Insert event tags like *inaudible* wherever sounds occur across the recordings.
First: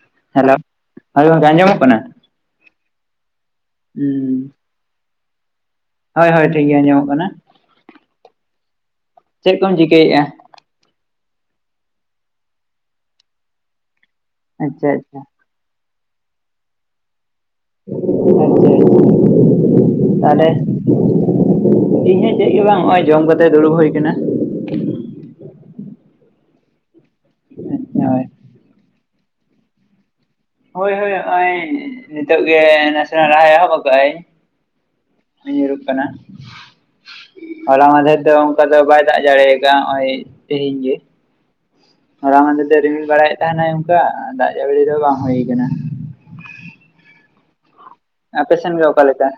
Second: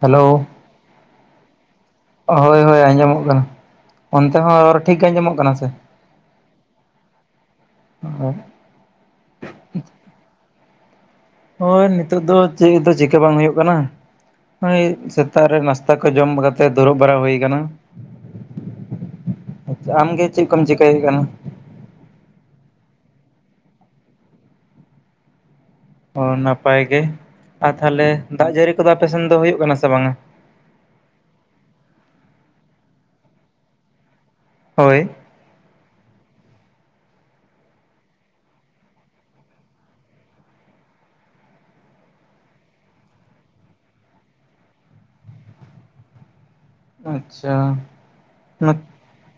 Hello hello, ᱦᱳᱭ ᱜᱚᱝᱠᱮ ᱟᱸᱡᱚᱢᱚᱜ ᱠᱟᱱᱟ? ᱦᱳᱭ ᱦᱳᱭ ᱟᱸᱡᱚᱢᱚᱜ ᱠᱟᱱᱟ, ᱚᱱᱛᱮ ᱦᱩᱸ ᱦᱚᱸ ᱨᱚᱲ ᱴᱷᱤᱠ ᱜᱮ ᱟᱸᱡᱚᱢᱚᱜ ᱠᱟᱱᱟ ᱥᱮ? ᱦᱳᱭ ᱦᱳᱭ ᱴᱷᱤᱠ ᱜᱮ ᱟᱸᱡᱚᱢᱚᱜ ᱠᱟᱱᱟ᱾ *inaudible* ᱪᱮᱫ ᱠᱚᱢ ᱪᱤᱠᱟᱹᱭᱮᱫᱼᱟ? ᱳᱭ ᱱᱤᱛᱳᱜ ᱫᱚ ᱪᱮᱫ ᱫᱚ ᱪᱤᱠᱟᱹ ᱵᱟᱝ ᱦᱩᱭᱩᱜ ᱠᱟᱱᱟ, ᱱᱚᱜ-ᱚᱭ ᱟᱪᱪᱷᱟ ᱟᱪᱪᱷᱟ ᱥᱮ ᱛᱟᱜ ᱨᱮ ᱱᱟᱥᱛᱟ ᱠᱚ ᱡᱚᱢ ᱠᱟᱛᱮ ᱫᱩᱨᱩᱵ ᱵᱟᱨᱟ ᱦᱩᱭ ᱟᱠᱟᱱᱟ᱾ ᱟᱪᱪᱷᱟ ᱟᱪᱪᱷᱟ, ᱟᱢᱜᱮ ᱛᱟᱦᱚᱞᱮ ᱪᱮᱫ ᱠᱚᱢ ᱪᱤᱠᱟᱹᱭᱮᱫ ᱠᱟᱱᱟ ᱤᱧ ᱦᱚᱸ ᱪᱮᱫ ᱜᱮ ᱵᱟᱝ ᱱᱚᱜᱼᱚᱭ ᱡᱚᱢ ᱠᱟᱛᱮ ᱫᱩᱲᱩᱵ ᱦᱩᱭ ᱠᱟᱱᱟ᱾ ᱚ ᱱᱟᱯᱟᱭ ᱜᱮ, ᱟᱨ ᱟᱪᱪᱷᱟ ᱛᱟᱦᱚᱞᱮ ᱦᱳᱭ ᱫᱟᱜ ᱡᱟᱹᱨᱤ ᱠᱚᱫᱚ ᱟᱯᱮ ᱥᱮᱱ ᱫᱚ ᱦᱩᱭᱩᱜ ᱠᱟᱱᱟ ᱥᱮ ᱵᱟᱝᱟ? ᱦᱳᱭ ᱦᱳᱭ ᱦᱚᱸᱜᱼᱚᱭ, ᱱᱤᱛᱚᱜ ᱜᱮ ᱱᱟᱥᱮᱱᱟᱜ ᱞᱟᱦᱟᱭ ᱮᱦᱚᱵ ᱟᱠᱟᱜ-ᱟᱭ ᱦᱳᱭ᱾ ᱧᱩᱨᱩᱜ ᱠᱟᱱᱟ᱾ ᱦᱚᱞᱟ ᱢᱟᱫᱷᱮᱨ ᱫᱚ ᱚᱝᱠᱟ ᱫᱚ ᱵᱟᱭ ᱫᱟᱜ ᱡᱟᱲᱤ ᱠᱟᱜ-ᱟ ᱦᱚᱹᱜ-ᱚᱭ, ᱛᱮᱦᱮᱧ ᱜᱮ᱾ ᱦᱚᱞᱟ ᱢᱟᱫᱷᱮᱨ ᱫᱚ ᱨᱤᱢᱤᱞ ᱵᱟᱲᱟᱭᱮᱫ ᱛᱟᱦᱮᱸᱱᱟᱭ ᱚᱝᱠᱟ ᱫᱟᱜ ᱡᱟᱹᱲᱤ ᱫᱚ ᱵᱟᱝ ᱦᱩᱭ ᱠᱟᱱᱟ᱾ ᱟᱪᱪᱷᱟ᱾ ᱟᱯᱮ ᱥᱮᱱ ᱜᱮ ᱚᱠᱟ ᱞᱮᱠᱟ?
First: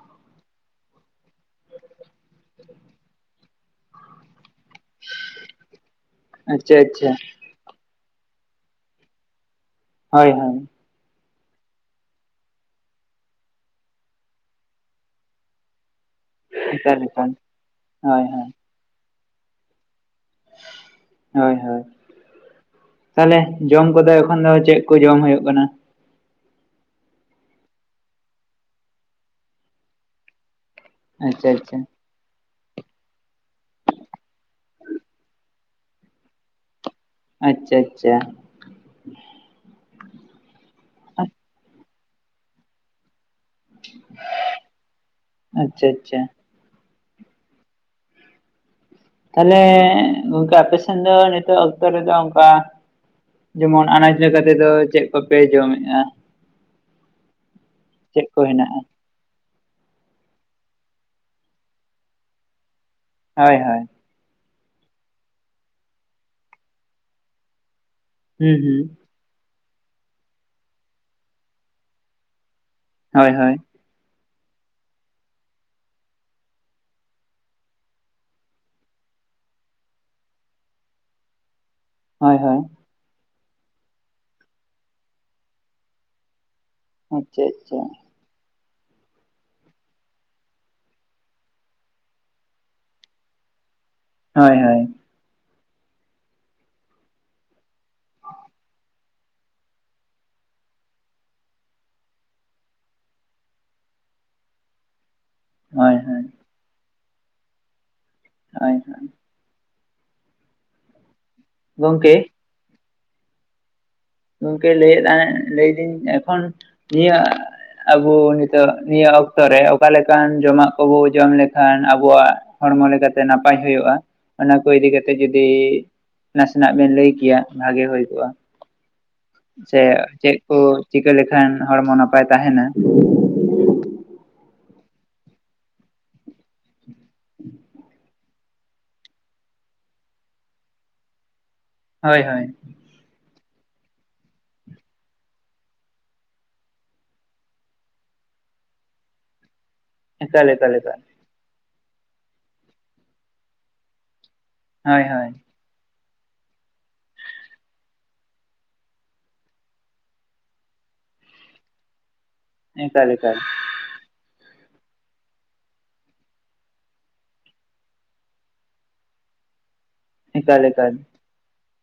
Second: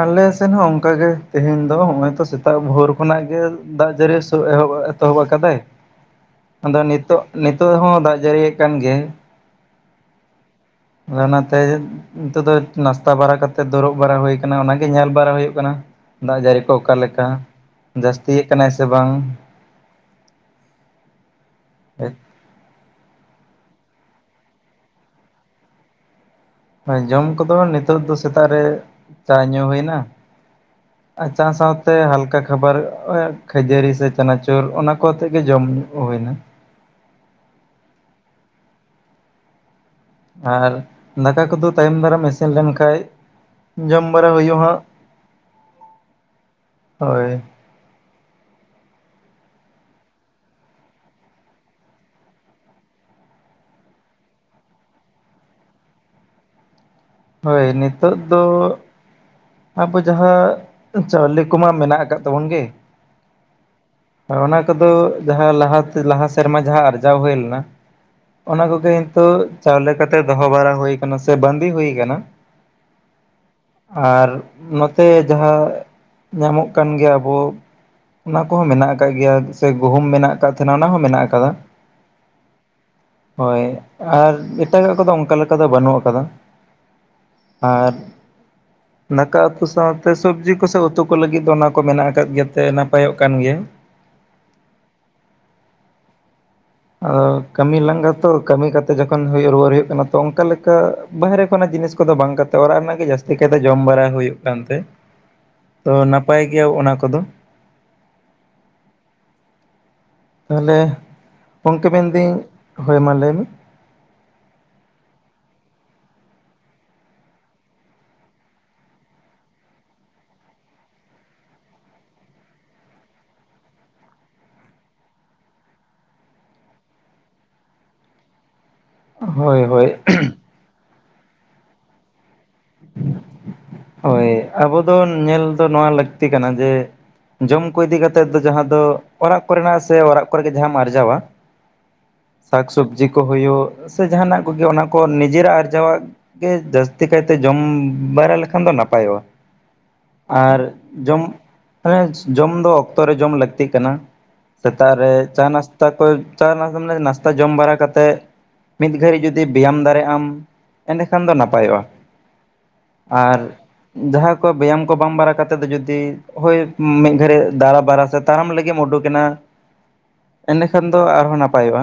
ᱟᱞᱮ ᱥᱮᱱ ᱦᱚᱸ ᱚᱝᱠᱟ ᱜᱮ, ᱛᱮᱦᱮᱧ ᱫᱚ ᱦᱚᱸᱜ-ᱚᱭ ᱛᱚ ᱥᱮᱛᱟᱜ ᱵᱷᱳᱨ ᱠᱷᱚᱱᱟᱜ ᱜᱮ ᱫᱟᱜ ᱡᱟᱹᱨᱤ ᱥᱩᱨᱩ ᱮᱦᱚᱵ ᱮᱛᱚᱦᱚᱵ ᱟᱠᱟᱫᱟᱭ, ᱟᱪᱪᱷᱟ ᱟᱫᱚ ᱟᱪᱪᱷᱟ ᱱᱤᱛᱚᱜ ᱱᱤᱛᱚᱜ ᱦᱚᱸ ᱫᱟᱜ ᱡᱟᱹᱲᱤᱭᱮᱫ ᱠᱟᱱ ᱜᱮᱭᱟᱭ᱾ ᱦᱳᱭ ᱦᱳᱭ᱾ ᱟᱫᱚ ᱚᱱᱟ ᱛᱮ ᱱᱤᱛᱚᱜ ᱫᱚ ᱱᱟᱥᱛᱟ ᱵᱟᱲᱟ ᱠᱟᱛᱮᱫ ᱫᱩᱲᱩᱵ ᱵᱟᱲᱟ ᱦᱩᱭ ᱠᱟᱱᱟ ᱚᱱᱟᱜᱮ ᱧᱮᱞ ᱵᱟᱲᱟ ᱦᱩᱭᱩᱜ ᱠᱟᱱᱟ᱾ ᱫᱟᱜ ᱡᱟᱹᱲᱤ ᱠᱚ ᱚᱠᱟ ᱮᱠᱟᱞ ᱞᱮᱠᱟ, ᱮᱠᱟᱞ ᱦᱳᱭ ᱡᱟᱹᱥᱛᱤᱭᱮᱫ ᱦᱳᱭ ᱠᱟᱱᱟᱭ ᱥᱮ ᱵᱟᱝ᱾ ᱦᱳᱭ ᱦᱳᱭ᱾ ᱛᱟᱦᱚᱞᱮ ᱡᱚᱢ ᱠᱚᱫᱚ ᱮᱠᱷᱚᱱ ᱫᱚ ᱪᱮᱫ ᱠᱚ ᱡᱚᱢ ᱦᱩᱭᱩᱜ ᱠᱟᱱᱟ? ᱦᱳᱭ ᱡᱚᱢ ᱠᱚᱫᱚ ᱱᱤᱛᱚᱜ ᱫᱚ ᱥᱮᱛᱟᱜ ᱨᱮ, ᱪᱟ ᱧᱩ ᱦᱩᱭ ᱮᱱᱟ, ᱟᱨ ᱪᱟ ᱟᱪᱪᱷᱟ ᱟᱪᱪᱷᱟ ᱥᱟᱶᱛᱮ ᱦᱟᱞᱠᱟ ᱠᱷᱟᱵᱟᱨ, ᱠᱷᱟᱹᱡᱟᱹᱨᱤ ᱥᱮ ᱪᱟᱱᱟᱪᱚᱨ ᱚᱱᱟ ᱠᱚ ᱟᱛᱮᱜ ᱜᱮ ᱡᱚᱢ ᱧᱩ ᱦᱩᱭ ᱮᱱᱟ᱾ ᱟᱪᱪᱷᱟ ᱟᱪᱪᱷᱟ᱾ ᱟᱨ ᱫᱟᱠᱟ ᱠᱚᱫᱚ ᱛᱟᱭᱚᱢ ᱫᱟᱨᱟᱢ ᱤᱥᱤᱱ ᱞᱮᱱᱠᱷᱟᱡ ᱡᱚᱢ ᱵᱟᱲᱟ ᱦᱩᱭᱩᱜ ᱦᱟᱸᱜ, ᱟᱪᱪᱷᱟ ᱟᱪᱪᱷᱟ ᱦᱳᱭ᱾ ᱛᱟᱞᱦᱮ ᱜᱚᱝᱠᱮ ᱟᱯᱮ ᱥᱮᱱ ᱫᱚ ᱱᱤᱛᱚᱜ ᱚᱠᱛᱚ ᱨᱮᱫᱚ ᱚᱱᱠᱟ ᱡᱮᱢᱚᱱ ᱟᱱᱟᱡ ᱞᱮᱠᱟ ᱛᱮᱫᱚ ᱪᱮᱫ ᱠᱚᱯᱮ ᱡᱚᱢᱮᱫᱼᱟ? ᱦᱳᱭ ᱱᱤᱛᱚᱜ ᱠᱚ ᱫᱚ ᱦᱮᱱᱟᱜᱼᱟ? ᱟᱵᱚ ᱡᱟᱦᱟᱸ ᱪᱟᱣᱞᱮ ᱠᱚᱢᱟ ᱢᱮᱱᱟᱜ ᱟᱠᱟᱫ ᱛᱟᱵᱚᱱ ᱜᱮ᱾ ᱦᱳᱭ ᱦᱳᱭ᱾ ᱦᱮᱸ ᱚᱱᱟ ᱠᱚᱫᱚ ᱡᱟᱦᱟᱸ ᱞᱟᱦᱟ ᱛᱮ ᱞᱟᱦᱟ ᱥᱮᱨᱢᱟ ᱡᱟᱦᱟᱸ ᱟᱨᱡᱟᱣ ᱦᱩᱭ ᱞᱮᱱᱟ, ᱦᱩᱸ ᱚᱱᱟ ᱦᱩᱸ ᱠᱚᱜᱮ ᱦᱤᱛᱳᱜ ᱪᱟᱣᱞᱮ ᱠᱟᱛᱮ ᱫᱚᱦᱚ ᱵᱟᱲᱟ ᱦᱩᱭ ᱠᱟᱱᱟ ᱥᱮ ᱵᱟᱸᱫᱤ ᱦᱩᱭ ᱠᱟᱱᱟ, ᱦᱳᱭ ᱦᱳᱭ᱾ ᱟᱨ ᱱᱚᱛᱮ ᱡᱟᱦᱟᱸ ᱧᱟᱢᱚᱜ ᱠᱟᱱ ᱜᱮᱭᱟ ᱟᱵᱚ ᱚᱱᱟ ᱠᱚᱦᱚᱸ ᱢᱮᱱᱟᱜ ᱟᱠᱟᱫ ᱜᱮᱭᱟ, ᱥᱮ ᱜᱩᱦᱩᱢ ᱢᱮᱱᱟᱜ ᱟᱠᱟᱫ ᱛᱟᱦᱮᱸᱱᱟ ᱚᱱᱟ ᱦᱚᱸ ᱢᱮᱱᱟᱜ ᱟᱠᱟᱫᱟ᱾ ᱦᱳᱭ ᱦᱳᱭ᱾ ᱦᱳᱭ ᱟᱨ ᱮᱴᱟᱜᱟᱜ ᱠᱚᱫᱚ ᱚᱱᱠᱟ ᱞᱮᱠᱟ ᱫᱚ ᱵᱟᱹᱱᱩᱜ ᱟᱠᱟᱫᱟ᱾ *inaudible* ᱟᱨ *inaudible* ᱫᱟᱠᱟ ᱩᱛᱩ ᱥᱟᱶᱛᱮ ᱥᱚᱵᱽᱡᱤ ᱠᱚ ᱥᱮ ᱩᱛᱩ ᱠᱚ ᱞᱟᱹᱜᱤᱫ ᱫᱚ ᱚᱱᱟ ᱠᱚ ᱢᱮᱱᱟᱜ ᱟᱠᱟᱫ ᱜᱮᱛᱮ ᱱᱟᱯᱟᱭᱚᱜ ᱠᱟᱱ ᱜᱮᱭᱟ᱾ ᱦᱳᱭ ᱦᱳᱭ᱾ ᱚ ᱠᱟᱹᱢᱤ ᱞᱟᱸᱜᱟ ᱛᱚ ᱠᱟᱹᱢᱤ ᱠᱟᱛᱮ ᱡᱚᱠᱷᱚᱱ ᱦᱩᱭᱩᱜ ᱨᱩᱣᱟᱹᱲ ᱦᱩᱭᱩᱜ ᱠᱟᱱᱟ ᱛᱚ ᱚᱱᱠᱟ ᱞᱮᱠᱟ ᱵᱟᱦᱨᱮᱼᱼ ᱠᱷᱚᱱᱟᱜ ᱡᱤᱱᱤᱥ ᱠᱚᱫᱚ ᱵᱟᱝ ᱠᱟᱛᱮ ᱚᱲᱟᱜ ᱨᱮᱱᱟᱜ ᱜᱮ ᱡᱟᱹᱥᱛᱤ ᱠᱟᱭᱛᱮ ᱡᱚᱢ ᱵᱟᱲᱟ ᱦᱩᱭᱩᱜ ᱠᱟᱱ ᱛᱮ ᱛᱚ ᱦᱳᱭ ᱦᱳᱭ ᱱᱟᱯᱟᱭ ᱜᱮᱭᱟ ᱚᱱᱟ ᱠᱚᱫᱚ᱾ ᱦᱳᱭ ᱦᱳᱭ᱾ ᱛᱟᱦᱚᱞᱮ, ᱜᱚᱝᱠᱮ ᱢᱮᱱ ᱫᱟᱹᱧ, ᱦᱳᱭ ᱢᱟ ᱞᱟᱹᱭ ᱢᱮ᱾ ᱜᱚᱝᱠᱮ ᱞᱟᱹᱭᱮᱫ ᱛᱟᱦᱮᱸ ᱞᱟᱹᱭ ᱫᱟᱹᱧ ᱮᱠᱷᱚᱱ ᱱᱤᱭᱟᱹᱼᱼ ᱟᱵᱚ ᱱᱤᱛᱚᱜ ᱱᱤᱭᱟᱹ ᱚᱠᱛᱚ ᱨᱮ ᱚᱠᱟ ᱞᱮᱠᱟᱱ ᱡᱚᱢᱟᱜ ᱠᱚᱵᱚ ᱡᱚᱢ ᱞᱮᱠᱷᱟᱱ ᱟᱵᱚᱣᱟᱜ ᱦᱚᱲᱢᱚ ᱞᱮᱠᱟ ᱛᱮ ᱱᱟᱯᱟᱭ ᱦᱩᱭᱩᱜᱼᱟ, ᱚᱱᱟ ᱠᱚ ᱤᱫᱤ ᱠᱟᱛᱮ ᱡᱩᱫᱤ ᱱᱟᱥᱮᱱᱟᱜ ᱵᱤᱱ ᱞᱟᱹᱭ ᱠᱮᱭᱟ ᱵᱷᱟᱜᱮ ᱦᱩᱭ ᱠᱚᱜᱼᱟ᱾ ᱦᱳᱭ ᱥᱮ ᱦᱳᱭ ᱪᱮᱫ ᱠᱚ ᱪᱤᱠᱟᱹ ᱞᱮᱠᱷᱟᱱ ᱦᱚᱲᱢᱚ ᱱᱟᱯᱟᱭ ᱛᱟᱦᱮᱸᱱᱟ? ᱦᱳᱭ ᱟᱵᱚ ᱫᱚ ᱧᱮᱞ ᱫᱚ ᱱᱚᱣᱟ ᱞᱟᱹᱠᱛᱤ ᱠᱟᱱᱟ ᱡᱮ ᱡᱚᱢ ᱠᱚ ᱤᱫᱤ ᱠᱟᱛᱮᱫ ᱫᱚ ᱡᱟᱦᱟᱸ ᱫᱚ, ᱚᱲᱟᱜ ᱠᱚᱨᱮᱱᱟᱜ ᱥᱮ ᱚᱲᱟᱜ ᱠᱚᱨᱮ ᱜᱮ ᱡᱟᱦᱟᱸᱢ ᱟᱨᱡᱟᱣᱟ᱾ ᱦᱳᱭ ᱦᱳᱭ᱾ ᱥᱟᱠ ᱥᱚᱵᱽᱡᱤ ᱠᱚ ᱦᱩᱭᱩᱜ, ᱥᱮ ᱡᱟᱦᱟᱱᱟᱜ ᱠᱚᱜᱮ ᱚᱱᱟ ᱠᱚ ᱱᱤᱡᱮᱨᱟᱜ ᱟᱨᱡᱟᱣᱟᱜ ᱜᱮ ᱡᱟᱹᱥᱛᱤ ᱠᱟᱭᱛᱮ ᱡᱚᱢ ᱵᱟᱲᱟ ᱞᱮᱠᱷᱟ ᱠᱷᱟᱱ ᱫᱚ ᱱᱟᱯᱟᱭᱚᱜᱼᱟ, ᱮᱠᱟᱞ ᱮᱠᱟᱞ ᱟᱨ ᱮᱠᱟᱞ ᱡᱚᱢ ᱢᱟᱱᱮ ᱡᱚᱢ ᱫᱚ ᱚᱠᱛᱚ ᱨᱮ ᱡᱚᱢ ᱞᱟᱹᱠᱛᱤ ᱠᱟᱱᱟ, ᱥᱮᱛᱟᱜ ᱦᱳᱭ ᱦᱳᱭ ᱨᱮ ᱪᱟ ᱱᱟᱥᱼᱼ ᱛᱟ ᱠᱚ ᱪᱟ ᱱᱟ ᱢᱟᱱᱮ ᱱᱟᱥᱛᱟ ᱡᱚᱢ ᱵᱟᱲᱟ ᱠᱟᱛᱮᱫ ᱢᱤᱫ ᱜᱷᱟᱹᱲᱤᱡ ᱡᱩᱫᱤ ᱵᱮᱭᱟᱢ ᱫᱟᱲᱮᱜ ᱟᱢ ᱮᱸᱰᱮᱠᱷᱟᱱ ᱫᱚ ᱱᱟᱯᱟᱭᱚᱜᱼᱟ᱾ ᱮᱠᱟᱞ ᱮᱠᱟᱞ ᱟᱨ ᱡᱟᱦᱟᱸ ᱠᱚ ᱵᱮᱭᱟᱢ ᱠᱚ ᱵᱟᱝ ᱵᱟᱲᱟ ᱠᱟᱛᱮᱫ ᱫᱚ ᱡᱩᱫᱤ ᱦᱳᱭ ᱢᱤᱫ ᱜᱷᱟᱹᱲᱤ ᱫᱟᱨᱟ ᱵᱟᱲᱟ ᱥᱮ ᱛᱟᱲᱟᱢ ᱞᱟᱹᱜᱤᱫ ᱮᱢ ᱩᱰᱩᱠ ᱮᱱᱟ, ᱮᱠᱟᱞ ᱮᱸᱰᱮᱠᱷᱟᱱ ᱮᱠᱟᱞ ᱫᱚ ᱟᱨᱦᱚᱸ ᱱᱟᱯᱟᱭᱚᱜᱼᱟ᱾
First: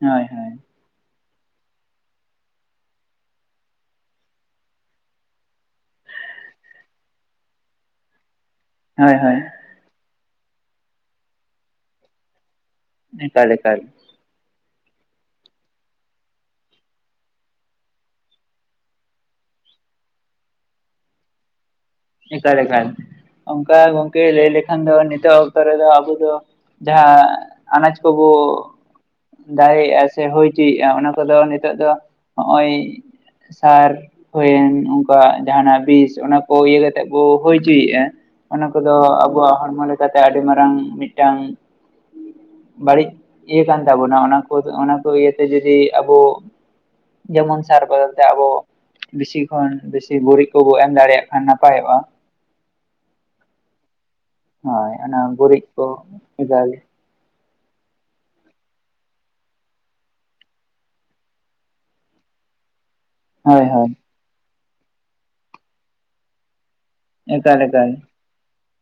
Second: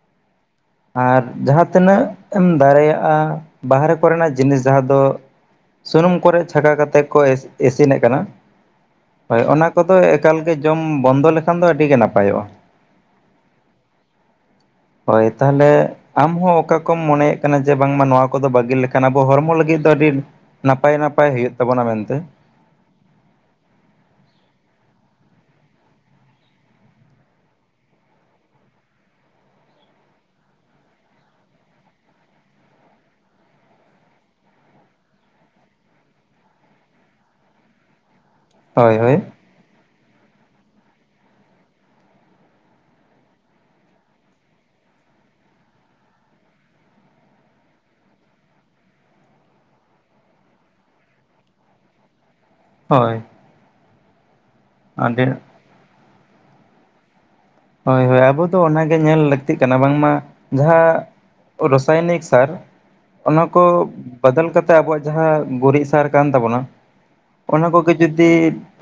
ᱦᱳᱭ ᱦᱳᱭ᱾ ᱟᱨ ᱡᱟᱦᱟᱸ ᱛᱤᱱᱟᱹᱜ ᱮᱢ ᱫᱟᱲᱮᱭᱟᱜᱼᱟ ᱵᱟᱦᱨᱮ ᱠᱚᱨᱮᱱᱟᱜ ᱡᱤᱱᱤᱥ ᱡᱟᱦᱟᱸ ᱫᱚ ᱥᱩᱱᱩᱢ ᱠᱚᱨᱮᱫ ᱪᱷᱟᱠᱟ ᱠᱟᱛᱮ ᱠᱚ ᱤᱥᱤᱱᱮᱫ ᱠᱟᱱᱟ, ᱦᱳᱭ ᱚᱱᱟ ᱠᱚᱫᱚ ᱮᱠᱟᱞ ᱜᱮ ᱡᱚᱢ ᱵᱚᱱᱫᱚ ᱞᱮᱠᱷᱟᱱ ᱫᱚ ᱟᱹᱰᱤ ᱜᱮ ᱱᱟᱯᱟᱭᱚᱜᱼᱟ᱾ ᱮᱠᱟᱞ ᱮᱠᱟᱞ᱾ ᱦᱳᱭ ᱛᱟᱦᱚᱞᱮ ᱟᱢᱦᱚᱸ ᱚᱠᱟ ᱠᱚᱢ ᱢᱚᱱᱮᱭᱮᱫ ᱠᱟᱱᱟ ᱡᱮ ᱵᱟᱝᱢᱟ ᱱᱚᱣᱟ ᱠᱚᱫᱚ ᱵᱟᱹᱜᱤ ᱞᱮᱠᱷᱟᱱ ᱟᱵᱚ ᱦᱚᱲᱢᱚ ᱞᱟᱹᱜᱤᱫ ᱫᱚ ᱟᱹᱰᱤ, ᱱᱟᱯᱟᱭ ᱱᱟᱯᱟᱭ ᱦᱩᱭᱩᱜ ᱛᱟᱵᱚᱱᱟ ᱢᱮᱱᱛᱮ᱾ ᱪᱤᱠᱟᱭ ᱞᱮᱠᱷᱟᱱ ᱚᱱᱠᱟ ᱜᱚᱝᱠᱮ ᱞᱟᱹᱭ ᱞᱮᱠᱷᱟᱱ ᱫᱚ ᱱᱤᱛᱚᱜ ᱚᱠᱛᱚ ᱨᱮᱫᱚ ᱟᱵᱚ ᱫᱚ, ᱡᱟᱦᱟᱸ ᱟᱱᱟᱡᱽ ᱠᱚᱵᱚ ᱫᱟᱜᱮᱫ ᱟᱭ ᱥᱮ ᱦᱩᱭ ᱦᱚᱪᱚᱭᱮᱜᱼᱟ ᱚᱱᱟ ᱠᱚᱫᱚ ᱱᱤᱛᱚᱜ ᱫᱚ ᱱᱚᱜᱼᱚᱭ ᱥᱟᱨ ᱦᱩᱭᱮᱱ ᱩᱱᱠᱩᱣᱟᱜ ᱡᱟᱦᱱᱟᱜ ᱵᱤᱥ ᱚᱱᱟᱠᱚ ᱤᱭᱟᱹ ᱠᱟᱛᱮ ᱥᱮᱫ ᱵᱚ ᱦᱩᱭ ᱦᱚᱪᱚᱭᱮᱫᱼᱟ ᱚᱱᱟ ᱠᱚᱫᱚ ᱦᱳᱭ ᱦᱳᱭ ᱟᱵᱚᱣᱟᱜ ᱦᱚᱲᱢᱚ ᱞᱮᱠᱟᱛᱮ ᱟᱹᱰᱤ ᱢᱟᱨᱟᱝ ᱢᱤᱫᱴᱟᱝ, ᱵᱟᱹᱲᱤᱡ ᱤᱭᱟᱹ ᱠᱟᱱ ᱛᱟᱵᱚᱱᱟ ᱚᱱᱟ ᱠᱚ ᱚᱱᱟ ᱠᱚ ᱤᱭᱟᱹ ᱛᱮ ᱡᱩᱫᱤ ᱟᱵᱚ, ᱡᱮᱢᱚᱱ ᱥᱟᱨ ᱵᱚᱫᱚᱞ ᱛᱮ ᱟᱵᱚ ᱵᱤᱥᱤ ᱠᱷᱚᱱ ᱵᱤᱥᱤ ᱜᱩᱨᱤᱡ ᱠᱚᱵᱚ ᱮᱢ ᱫᱟᱲᱮᱭᱟᱜ ᱠᱷᱟᱱ ᱱᱟᱯᱟᱭᱚᱜᱼᱟ᱾ ᱦᱮᱸ᱾ ᱦᱮᱸ ᱚᱱᱟ ᱜᱩᱨᱤᱡ ᱠᱚ ᱡᱟ ᱜᱮ, ᱦᱳᱭ ᱦᱳᱭ ᱟᱵᱚ ᱫᱚ ᱚᱱᱟᱜᱮ ᱧᱮᱞ ᱞᱟᱹᱠᱛᱤᱜ ᱠᱟᱱᱟ ᱵᱟᱝᱢᱟ ᱡᱟᱦᱟᱸ ᱨᱚᱥᱟᱭᱱᱤᱠ ᱥᱟᱨ, ᱚᱱᱟ ᱠᱚ ᱦᱳᱭ ᱦᱳᱭ ᱵᱟᱫᱟᱞ ᱠᱟᱛᱮ ᱟᱵᱚᱣᱟᱜ ᱡᱟᱦᱟᱸ ᱜᱩᱨᱤᱡ ᱥᱟᱨ ᱠᱟᱱ ᱛᱟᱵᱚᱱᱟ, ᱮᱠᱟᱞ ᱚᱱᱟ ᱮᱠᱟᱞ ᱠᱚᱜᱮ ᱡᱩ ᱫᱤ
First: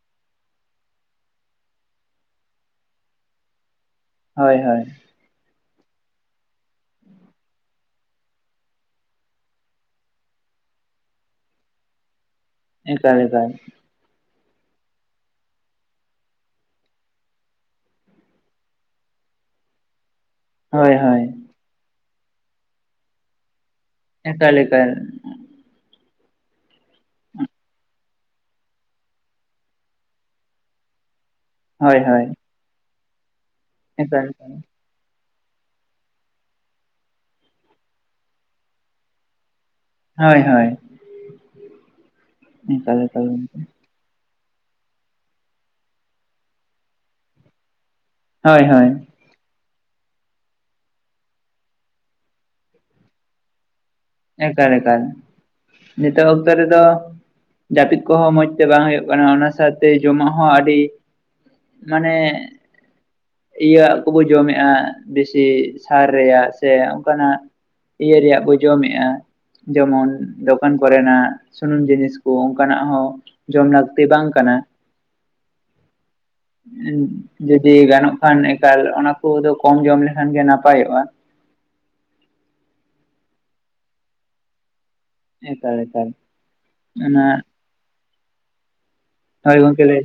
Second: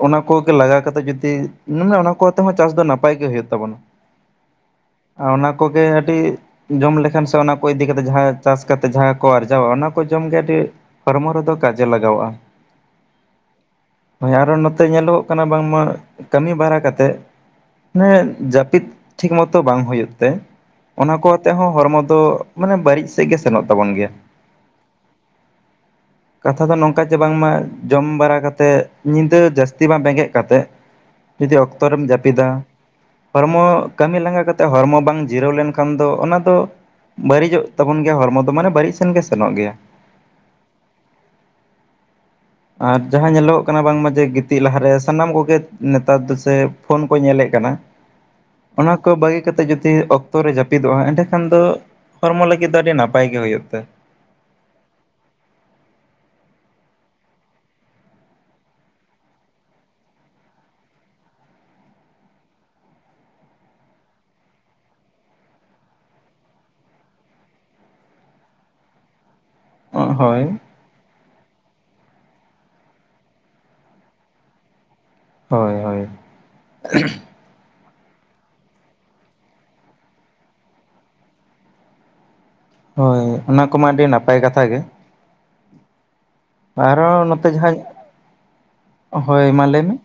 ᱚᱱᱟ ᱠᱚᱜᱮ ᱞᱟᱜᱟᱣ ᱠᱟᱛᱮᱫ ᱡᱩᱫᱤ ᱢᱟᱱᱮ ᱚᱱᱟ ᱠᱚ ᱟᱛᱮᱫ ᱦᱚᱸ ᱪᱟᱥ ᱫᱚ ᱱᱟᱯᱟᱭ ᱜᱮ ᱦᱩᱭᱩᱜ ᱛᱟᱵᱚᱱᱟ᱾ ᱦᱚᱭ ᱦᱚᱭ᱾ ᱚᱱᱟ ᱠᱚᱜᱮ ᱠᱟᱹᱴᱤᱡ ᱡᱚᱢ ᱞᱮᱠᱷᱟᱱ ᱥᱮ ᱚᱱᱟ ᱠᱚ ᱤᱫᱤ ᱠᱟᱛᱮᱫ ᱡᱟᱦᱟᱸ ᱪᱟᱥ ᱠᱟᱛᱮ ᱡᱟᱦᱟᱸ ᱠᱚ ᱟᱨᱡᱟᱣᱟ ᱚᱱᱟ ᱠᱚ ᱡᱚᱢ ᱜᱮ ᱟᱹᱰᱤ ᱦᱚᱲᱢᱚ ᱨᱮᱫᱚ ᱠᱟᱡᱮ ᱞᱟᱜᱟᱣᱼᱟ᱾ ᱮᱱᱠᱟ ᱞᱮᱠᱟᱱ, ᱟᱨᱚ ᱱᱚᱛᱮ ᱧᱮᱞᱚᱜᱚᱜ ᱠᱟᱱᱟ ᱵᱟᱝᱢᱟ ᱠᱟᱹᱢᱤ ᱵᱟᱲᱟ ᱠᱟᱛᱮᱜ ᱦᱮᱸ, ᱡᱟᱹᱯᱤᱫ ᱴᱷᱤᱠ ᱢᱚᱛᱚ ᱵᱟᱝ ᱦᱩᱭᱩᱜ ᱛᱮ ᱦᱳᱭ ᱚᱱᱟ ᱦᱳᱭ ᱠᱚ ᱛᱮᱦᱚᱸ ᱦᱚᱲᱢᱚ ᱫᱚ ᱢᱟᱱᱮ ᱵᱟᱹᱲᱤᱡ ᱥᱮᱫ ᱜᱮ ᱥᱮᱱᱚᱜ ᱛᱚᱵᱚᱱ ᱜᱮᱭᱟ᱾ ᱮᱠᱟᱞ ᱮᱠᱟᱞ᱾ ᱠᱟᱛᱷᱟ ᱫᱚ ᱱᱚᱝᱠᱟ ᱡᱮ ᱵᱟᱝᱢᱟ ᱡᱚᱢ ᱵᱟᱲᱟ ᱠᱟᱛᱮᱫ ᱧᱤᱫᱟᱹ ᱡᱟᱹᱥᱛᱤ ᱵᱟᱝ ᱵᱮᱸᱜᱮᱫ ᱠᱟᱛᱮᱫ, *unintelligible* ᱡᱩᱫᱤ ᱚᱠᱛᱚ ᱦᱳᱭ ᱨᱮᱢ ᱦᱳᱭ ᱡᱟᱹᱯᱤᱫᱟ ᱦᱚᱲᱢᱚ ᱠᱟᱹᱢᱤ ᱮᱠᱟᱞ ᱞᱟᱸᱜᱟ ᱮᱠᱟᱞ ᱠᱟᱛᱮ ᱦᱚᱲᱢᱚ ᱵᱟᱝ ᱡᱤᱨᱟᱹᱣ ᱞᱮᱱᱠᱷᱟᱱ ᱫᱚ ᱚᱱᱟ ᱫᱚ ᱵᱟᱹᱲᱤᱡᱚᱜ ᱛᱟᱵᱚᱱ ᱜᱮᱭᱟ ᱦᱚᱲᱢᱚ ᱫᱚ ᱢᱟᱱᱮ ᱵᱟᱹᱲᱤᱡ ᱥᱮᱱ ᱜᱮ ᱥᱮᱱᱚᱜ ᱜᱮᱭᱟ᱾ ᱦᱳᱭ ᱦᱳᱭ *inaudible* ᱮᱠᱟᱞ ᱟᱨ ᱮᱠᱟᱞ ᱡᱟᱦᱟᱸ ᱜᱚᱢᱠᱮ ᱧᱮᱞᱚᱜ ᱠᱟᱱᱟ ᱵᱟᱝᱢᱟ ᱡᱮ, ᱛᱤᱜ ᱞᱟᱦᱟᱨᱮ ᱥᱟᱱᱟᱢ ᱠᱚᱜᱮ ᱱᱮᱛᱟᱨ ᱫᱚ ᱥᱮ ᱯᱷᱳᱱ ᱠᱚ ᱧᱮᱞᱮᱫ ᱠᱟᱱᱟ᱾ ᱦᱳᱭ ᱦᱳᱭ ᱚᱱᱟ ᱠᱚ ᱵᱟᱹᱜᱤ ᱠᱟᱛᱮᱜ ᱡᱩᱫᱤ ᱚᱠ ᱚᱠᱛᱚ ᱨᱮ ᱡᱟᱹᱯᱤᱫᱚᱜᱼᱟ ᱮᱸᱰᱮ ᱠᱷᱟᱱ ᱫᱚ ᱦᱚᱲᱢᱚ ᱞᱟᱹᱜᱤᱫ ᱫᱚ ᱟᱹᱰᱤ ᱱᱟᱯᱟᱭ ᱜᱮ ᱦᱩᱭᱩᱜ ᱛᱟᱭᱟ᱾ ᱮᱠᱟᱞ ᱮᱠᱟᱞ ᱱᱤᱛᱚᱜ ᱚᱠᱛᱚ ᱨᱮᱫᱚ, ᱡᱟᱹᱯᱤᱫ ᱠᱚᱦᱚᱸ ᱢᱚᱡᱽ ᱛᱮ ᱵᱟᱝ ᱦᱩᱭᱩᱜ ᱠᱟᱱᱟ ᱚᱱᱟ ᱥᱟᱶᱛᱮ ᱡᱚᱢᱟᱜ ᱦᱚᱸ ᱟᱹᱰᱤ, ᱢᱟᱱᱮ, ᱤᱭᱟᱹ ᱟᱜ ᱠᱚᱵᱚ ᱡᱚᱢᱮᱜᱼᱟ ᱵᱮᱥᱤ ᱥᱟᱨ ᱨᱮᱭᱟᱜ ᱥᱮ ᱚᱱᱠᱟᱱᱟᱜ, ᱤᱭᱟᱹ ᱨᱮᱭᱟᱜ ᱵᱚ ᱡᱚᱢᱮᱜᱼᱟ ᱡᱮᱢᱚᱱ ᱦᱳᱭ ᱫᱚᱠᱟᱱ ᱠᱚᱨᱮᱱᱟᱜ ᱥᱩᱱᱩᱢ ᱡᱤᱱᱤᱥ ᱠᱚ ᱚᱱᱠᱟᱱᱟᱜ ᱦᱚᱸ ᱡᱚᱢ ᱞᱟᱹᱠᱛᱤ ᱵᱟᱝ ᱠᱟᱱᱟ᱾ *inaudible* ᱦᱳᱭ ᱦᱳᱭ *unintelligible* ᱡᱩᱫᱤ ᱜᱟᱱᱚᱜ ᱠᱷᱟᱱ ᱮᱠᱟᱞ ᱚᱱᱟ ᱠᱚᱫᱚ ᱠᱚᱢ ᱡᱚᱢ ᱞᱮᱠᱷᱟᱱᱜᱮ ᱱᱟᱯᱟᱭᱚᱜᱼᱟ᱾ ᱦᱮᱸ ᱚᱱᱟ ᱠᱚᱢᱟ ᱟᱹᱰᱤ ᱱᱟᱯᱟᱭ ᱠᱟᱛᱷᱟ ᱜᱮ, ᱮᱠᱟᱞ ᱮᱠᱟᱞ᱾ ᱟᱨᱚ ᱚᱱᱟ ᱱᱚᱛᱮ ᱡᱟᱦᱟᱸ ᱦᱳᱭ ᱢᱟ ᱞᱟᱹᱭ ᱢᱮ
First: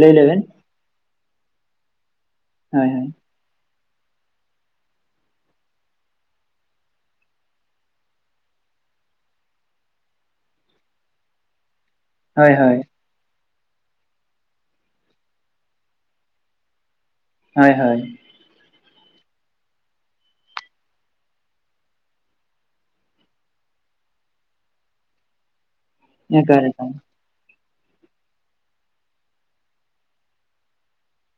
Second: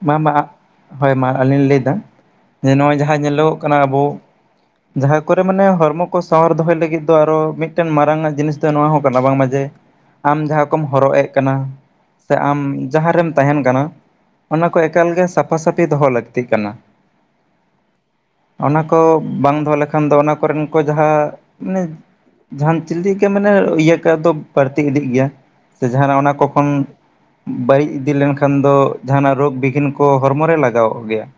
ᱞᱟᱹᱭ ᱢᱟ ᱢᱟ, ᱞᱮᱵᱮᱱ ᱦᱳᱭ ᱢᱟ, ᱟᱹᱞᱤᱧ ᱞᱤᱧ ᱞᱟᱹᱭ ᱮᱫᱟ, ᱡᱮ ᱦᱳᱭ ᱱᱚᱜᱼᱚᱭ, ᱦᱳᱭ ᱡᱟᱦᱟᱸ ᱧᱮᱞᱚᱜᱚᱜ ᱠᱟᱱᱟ, ᱟᱵᱚ ᱡᱟᱦᱟᱸ ᱠᱚᱨᱮ ᱢᱟᱱᱮ, ᱦᱚᱲᱢᱚ ᱠᱚ ᱥᱟᱶᱟᱨ ᱫᱚᱦᱚᱭ ᱞᱟᱹᱜᱤᱫ ᱫᱚ, ᱟᱨᱚ, ᱢᱤᱫᱴᱮᱱ ᱢᱟᱨᱟᱝ ᱟᱜ, ᱡᱤᱱᱤᱥ ᱫᱚ, ᱱᱚᱣᱟ ᱦᱚᱸ ᱠᱟᱱᱟ ᱵᱟᱝᱢᱟ, ᱡᱮ, ᱟᱢ ᱡᱟᱦᱟᱸ ᱠᱚᱢ, ᱦᱚᱨᱚᱜ ᱮᱫ, ᱠᱟᱱᱟ ᱥᱮ, ᱦᱳᱭ ᱟᱢ ᱦᱳᱭ ᱡᱟᱦᱟᱸᱨᱮᱢ, ᱛᱟᱦᱮᱱ ᱠᱟᱱᱟ, ᱚᱱᱟ ᱠᱚ, ᱮᱠᱟᱞ ᱜᱮ, ᱥᱟᱯᱷᱟ ᱥᱟᱹᱯᱷᱤ, ᱫᱚᱦᱚ, ᱞᱟᱹᱠᱛᱤᱜ ᱠᱟᱱᱟ ᱾ ᱦᱳᱭ ᱦᱳᱭ ᱾ ᱚᱱᱟ ᱠᱚ, ᱵᱟᱝ ᱫᱚᱦᱚ ᱞᱮᱠᱷᱟᱱ ᱫᱚ, ᱚᱱᱟ ᱠᱚᱨᱮᱱ ᱠᱚ, ᱡᱟᱦᱟᱸ, ᱢᱟᱱᱮ ᱡᱟᱦᱟᱱ ᱪᱤᱞᱤᱠᱟ, ᱢᱟᱱᱮ ᱤᱭᱟᱹ ᱠᱟ, ᱫᱚ, ᱵᱟᱹᱲᱛᱤ ᱤᱫᱤᱜ ᱜᱮᱭᱟ ᱾ ᱥᱮ ᱡᱟᱦᱟᱱᱟᱜ, ᱚᱱᱟ ᱠᱚ ᱮᱠᱟᱞ ᱠᱷᱚᱱ, ᱮᱠᱟᱞ ᱵᱟᱹᱲᱤᱡ ᱤᱫᱤ ᱞᱮᱱᱠᱷᱟᱱ ᱫᱚ ᱡᱟᱦᱟᱱᱟᱜ, ᱨᱳᱜᱽ ᱵᱤᱜᱤᱱ ᱠᱚ, ᱦᱚᱲᱢᱚ ᱨᱮ, ᱞᱟᱜᱟᱣᱚᱜ ᱜᱮᱭᱟ ᱾